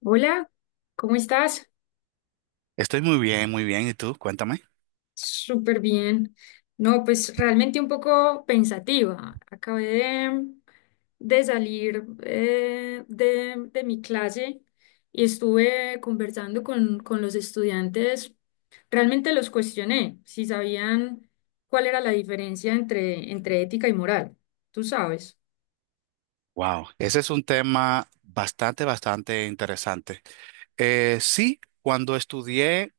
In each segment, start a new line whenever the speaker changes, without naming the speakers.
Hola, ¿cómo estás?
Estoy muy bien, muy bien. ¿Y tú? Cuéntame.
Súper bien. No, pues realmente un poco pensativa. Acabé de salir de mi clase y estuve conversando con los estudiantes. Realmente los cuestioné si sabían cuál era la diferencia entre ética y moral. Tú sabes.
Wow, ese es un tema bastante, bastante interesante. Sí, cuando estudié,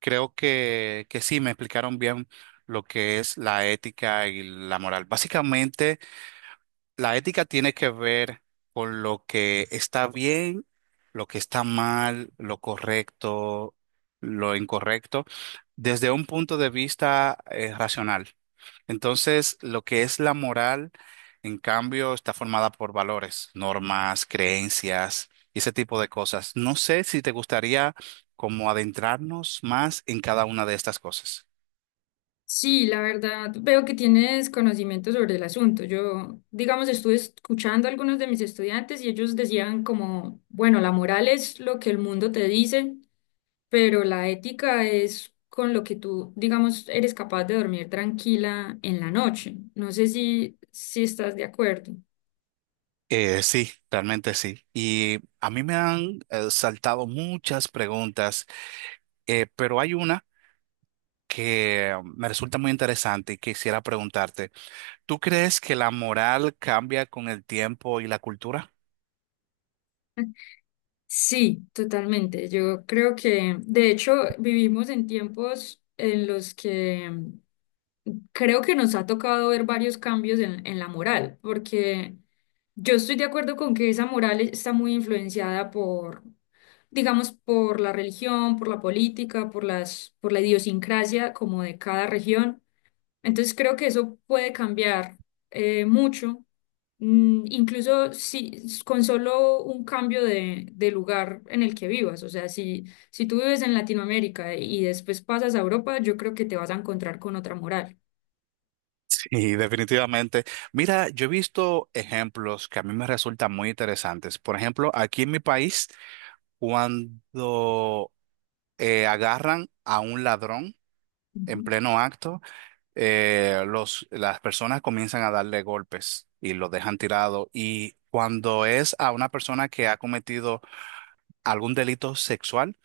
creo que sí, me explicaron bien lo que es la ética y la moral. Básicamente, la ética tiene que ver con lo que está bien, lo que está mal, lo correcto, lo incorrecto, desde un punto de vista racional. Entonces, lo que es la moral, en cambio, está formada por valores, normas, creencias y ese tipo de cosas. No sé si te gustaría como adentrarnos más en cada una de estas cosas.
Sí, la verdad, veo que tienes conocimiento sobre el asunto. Yo, digamos, estuve escuchando a algunos de mis estudiantes y ellos decían como, bueno, la moral es lo que el mundo te dice, pero la ética es con lo que tú, digamos, eres capaz de dormir tranquila en la noche. No sé si estás de acuerdo.
Sí, realmente sí. Y a mí me han saltado muchas preguntas, pero hay una que me resulta muy interesante y quisiera preguntarte, ¿tú crees que la moral cambia con el tiempo y la cultura?
Sí, totalmente. Yo creo que, de hecho, vivimos en tiempos en los que creo que nos ha tocado ver varios cambios en la moral, porque yo estoy de acuerdo con que esa moral está muy influenciada por, digamos, por la religión, por la política, por por la idiosincrasia como de cada región. Entonces creo que eso puede cambiar mucho, incluso si s- con solo un cambio de lugar en el que vivas. O sea, si tú vives en Latinoamérica y después pasas a Europa, yo creo que te vas a encontrar con otra moral.
Sí, definitivamente. Mira, yo he visto ejemplos que a mí me resultan muy interesantes. Por ejemplo, aquí en mi país, cuando agarran a un ladrón en
Ujú,
pleno acto, las personas comienzan a darle golpes y lo dejan tirado. Y cuando es a una persona que ha cometido algún delito sexual,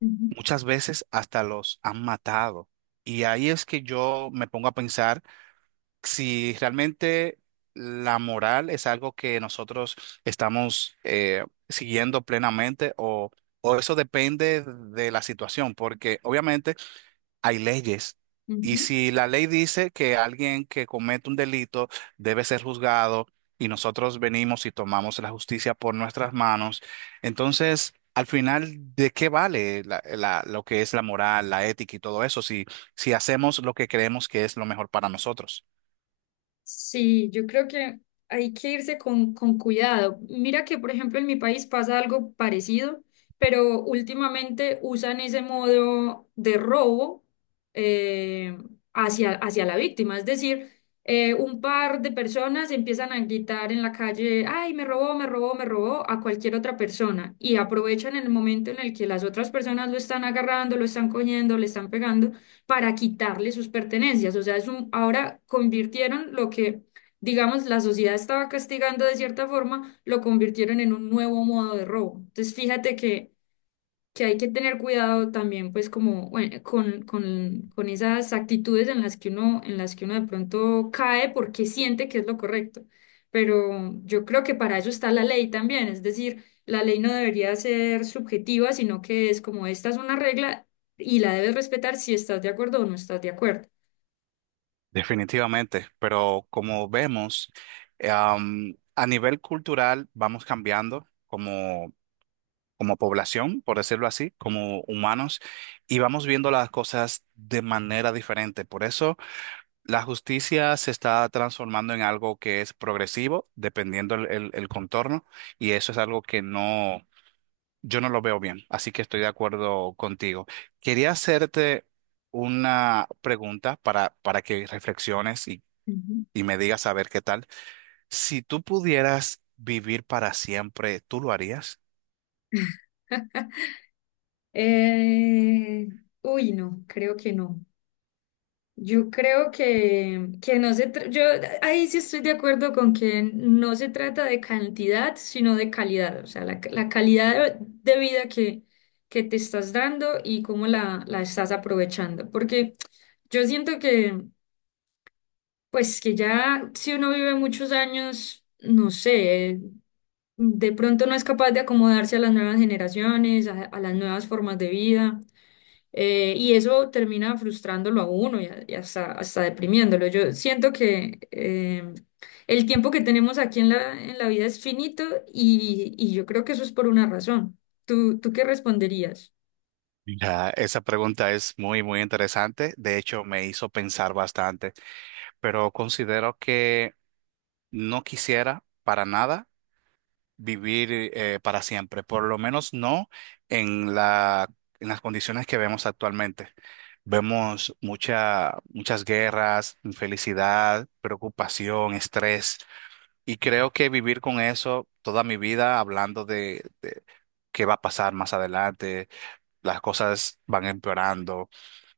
ujú,
muchas veces hasta los han matado. Y ahí es que yo me pongo a pensar si realmente la moral es algo que nosotros estamos siguiendo plenamente o... o eso depende de la situación, porque obviamente hay leyes. Y
ujú.
si la ley dice que alguien que comete un delito debe ser juzgado y nosotros venimos y tomamos la justicia por nuestras manos, entonces, al final, ¿de qué vale lo que es la moral, la ética y todo eso si, si hacemos lo que creemos que es lo mejor para nosotros?
Sí, yo creo que hay que irse con cuidado. Mira que, por ejemplo, en mi país pasa algo parecido, pero últimamente usan ese modo de robo eh, hacia la víctima. Es decir, un par de personas empiezan a gritar en la calle, ay, me robó, me robó, me robó a cualquier otra persona y aprovechan el momento en el que las otras personas lo están agarrando, lo están cogiendo, le están pegando para quitarle sus pertenencias. O sea, ahora convirtieron lo que, digamos, la sociedad estaba castigando de cierta forma, lo convirtieron en un nuevo modo de robo. Entonces, fíjate que hay que tener cuidado también, pues, como bueno, con esas actitudes en las que uno, en las que uno de pronto cae porque siente que es lo correcto. Pero yo creo que para eso está la ley también, es decir, la ley no debería ser subjetiva, sino que es como esta es una regla y la debes respetar si estás de acuerdo o no estás de acuerdo.
Definitivamente, pero como vemos, a nivel cultural vamos cambiando. Como como población, por decirlo así, como humanos, y vamos viendo las cosas de manera diferente. Por eso la justicia se está transformando en algo que es progresivo, dependiendo el contorno, y eso es algo que no, yo no lo veo bien, así que estoy de acuerdo contigo. Quería hacerte una pregunta para que reflexiones
Ujú.
y me digas a ver qué tal. Si tú pudieras vivir para siempre, ¿tú lo harías?
Eh, uy, no, creo que no. Yo creo que no se tra- yo ahí sí estoy de acuerdo con que no se trata de cantidad, sino de calidad, o sea, la calidad de vida que te estás dando y cómo la estás aprovechando. Porque yo siento que, pues que ya si uno vive muchos años, no sé, de pronto no es capaz de acomodarse a las nuevas generaciones, a las nuevas formas de vida. Y eso termina frustrándolo a uno y, y hasta deprimiéndolo. Yo siento que el tiempo que tenemos aquí en en la vida es finito y yo creo que eso es por una razón. Tú qué responderías?
Mira, esa pregunta es muy, muy interesante. De hecho, me hizo pensar bastante, pero considero que no quisiera para nada vivir para siempre, por lo menos no en la, en las condiciones que vemos actualmente. Vemos mucha, muchas guerras, infelicidad, preocupación, estrés, y creo que vivir con eso toda mi vida, hablando de qué va a pasar más adelante las cosas van empeorando.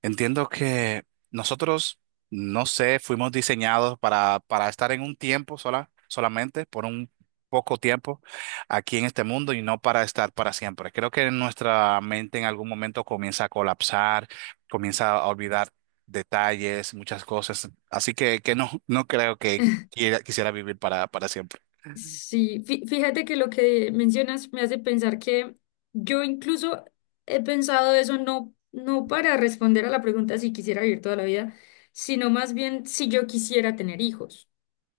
Entiendo que nosotros, no sé, fuimos diseñados para estar en un tiempo sola, solamente, por un poco tiempo aquí en este mundo y no para estar para siempre. Creo que nuestra mente en algún momento comienza a colapsar, comienza a olvidar detalles, muchas cosas. Así que no, no creo que quiera, quisiera vivir para siempre.
Sí, fíjate que lo que mencionas me hace pensar que yo incluso he pensado eso no, no para responder a la pregunta si quisiera vivir toda la vida, sino más bien si yo quisiera tener hijos.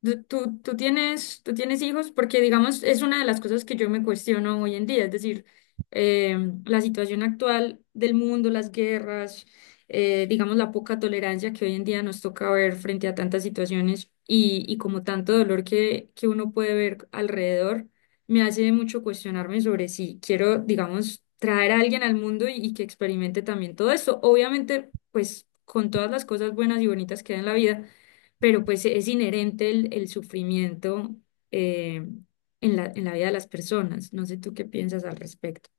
Tú tienes hijos porque, digamos, es una de las cosas que yo me cuestiono hoy en día, es decir, eh, la situación actual del mundo, las guerras, digamos, la poca tolerancia que hoy en día nos toca ver frente a tantas situaciones y como tanto dolor que uno puede ver alrededor, me hace mucho cuestionarme sobre si quiero, digamos, traer a alguien al mundo y que experimente también todo esto. Obviamente, pues, con todas las cosas buenas y bonitas que hay en la vida pero pues es inherente el sufrimiento eh, en en la vida de las personas. No sé tú qué piensas al respecto.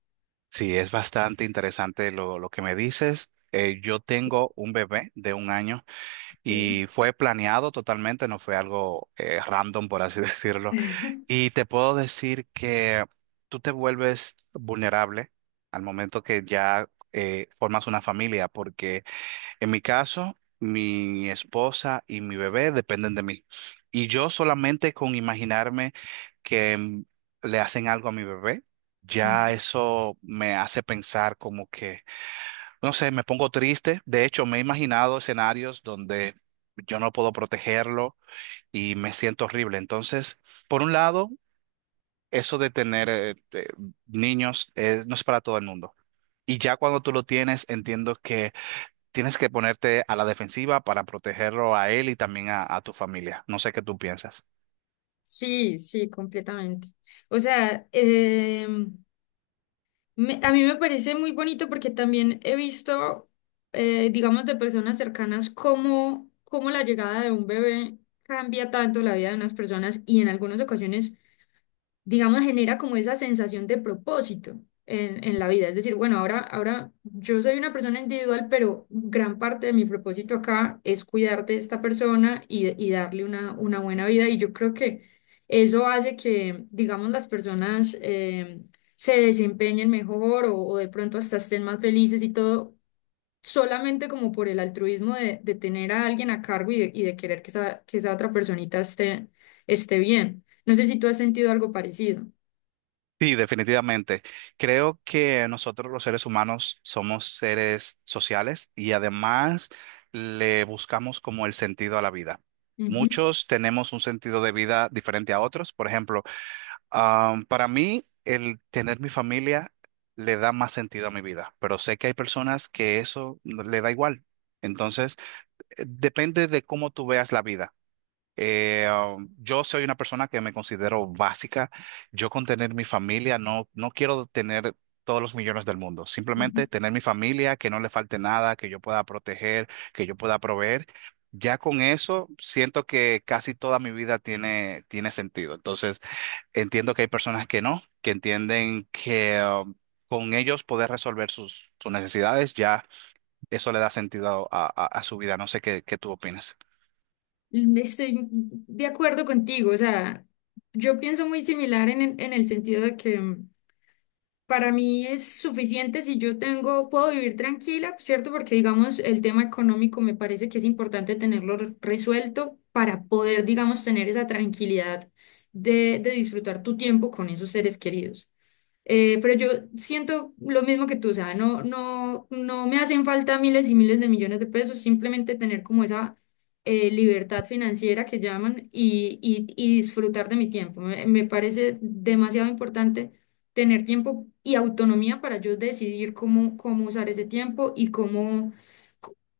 Sí, es bastante interesante lo que me dices. Yo tengo un bebé de un año.
Ok.
Y fue planeado totalmente, no fue algo random, por así decirlo. Y te puedo decir que tú te vuelves vulnerable al momento que ya formas una familia, porque en mi caso, mi esposa y mi bebé dependen de mí. Y yo solamente con imaginarme que le hacen algo a mi bebé, ya
Ujú.
eso me hace pensar como que... No sé, me pongo triste. De hecho, me he imaginado escenarios donde yo no puedo protegerlo y me siento horrible. Entonces, por un lado, eso de tener niños es- no es para todo el mundo. Y ya cuando tú lo tienes, entiendo que tienes que ponerte a la defensiva para protegerlo a él y también a tu familia. No sé qué tú piensas.
Sí, sí, completamente. O sea, a mí me parece muy bonito porque también he visto, digamos, de personas cercanas cómo la llegada de un bebé cambia tanto la vida de unas personas y en algunas ocasiones digamos, genera como esa sensación de propósito en la vida. Es decir, bueno, ahora yo soy una persona individual, pero gran parte de mi propósito acá es cuidar de esta persona y darle una buena vida. Y yo creo que eso hace que, digamos, las personas se desempeñen mejor o de pronto hasta estén más felices y todo solamente como por el altruismo de tener a alguien a cargo y y de querer que que esa otra personita esté bien. No sé si tú has sentido algo parecido.
Sí, definitivamente. Creo que nosotros los seres humanos somos seres sociales y además le buscamos como el sentido a la vida.
Ujú,
Muchos tenemos un sentido de vida diferente a otros. Por ejemplo, para mí el tener mi familia le da más sentido a mi vida, pero sé que hay personas que eso no- le da igual. Entonces, depende de cómo tú veas la vida. Eh, yo soy una persona que me considero básica. Yo con tener mi familia no, no quiero tener todos los millones del mundo.
ujú.
Simplemente tener mi familia, que no le falte nada, que yo pueda proteger, que yo pueda proveer. Ya con eso siento que casi toda mi vida tiene, tiene sentido. Entonces entiendo que hay personas que no, que entienden que con ellos poder resolver sus, sus necesidades, ya eso le da sentido a, a su vida. No sé qué, qué tú opinas.
Estoy de acuerdo contigo, o sea, yo pienso muy similar en, en el sentido de que para mí es suficiente si yo tengo, puedo vivir tranquila, ¿cierto? Porque digamos, el tema económico me parece que es importante tenerlo resuelto para poder, digamos, tener esa tranquilidad de disfrutar tu tiempo con esos seres queridos. Pero yo siento lo mismo que tú, o sea, no, no, no me hacen falta miles y miles de millones de pesos, simplemente tener como esa libertad financiera que llaman y disfrutar de mi tiempo. Me parece demasiado importante tener tiempo y autonomía para yo decidir cómo usar ese tiempo y cómo...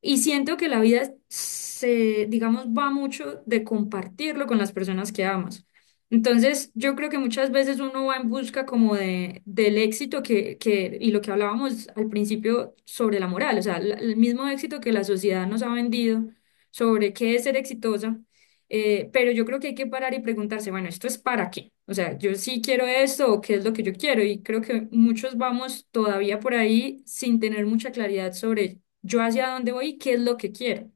Y siento que la vida se, digamos, va mucho de compartirlo con las personas que amas. Entonces, yo creo que muchas veces uno va en busca como del éxito y lo que hablábamos al principio sobre la moral, o sea, el mismo éxito que la sociedad nos ha vendido sobre qué es ser exitosa, pero yo creo que hay que parar y preguntarse, bueno, ¿esto es para qué? O sea, yo sí quiero esto o qué es lo que yo quiero y creo que muchos vamos todavía por ahí sin tener mucha claridad sobre yo hacia dónde voy y qué es lo que quiero.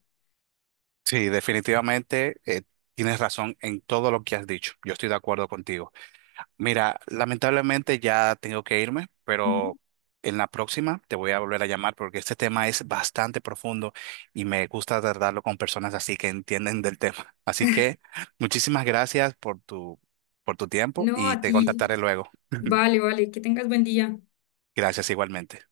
Sí, definitivamente tienes razón en todo lo que has dicho. Yo estoy de acuerdo contigo. Mira, lamentablemente ya tengo que irme,
Ujú.
pero en la próxima te voy a volver a llamar porque este tema es bastante profundo y me gusta tratarlo con personas así que entienden del tema. Así que muchísimas gracias por tu tiempo
No,
y
a
te
ti,
contactaré luego.
vale, vale, que tengas buen día.
Gracias igualmente.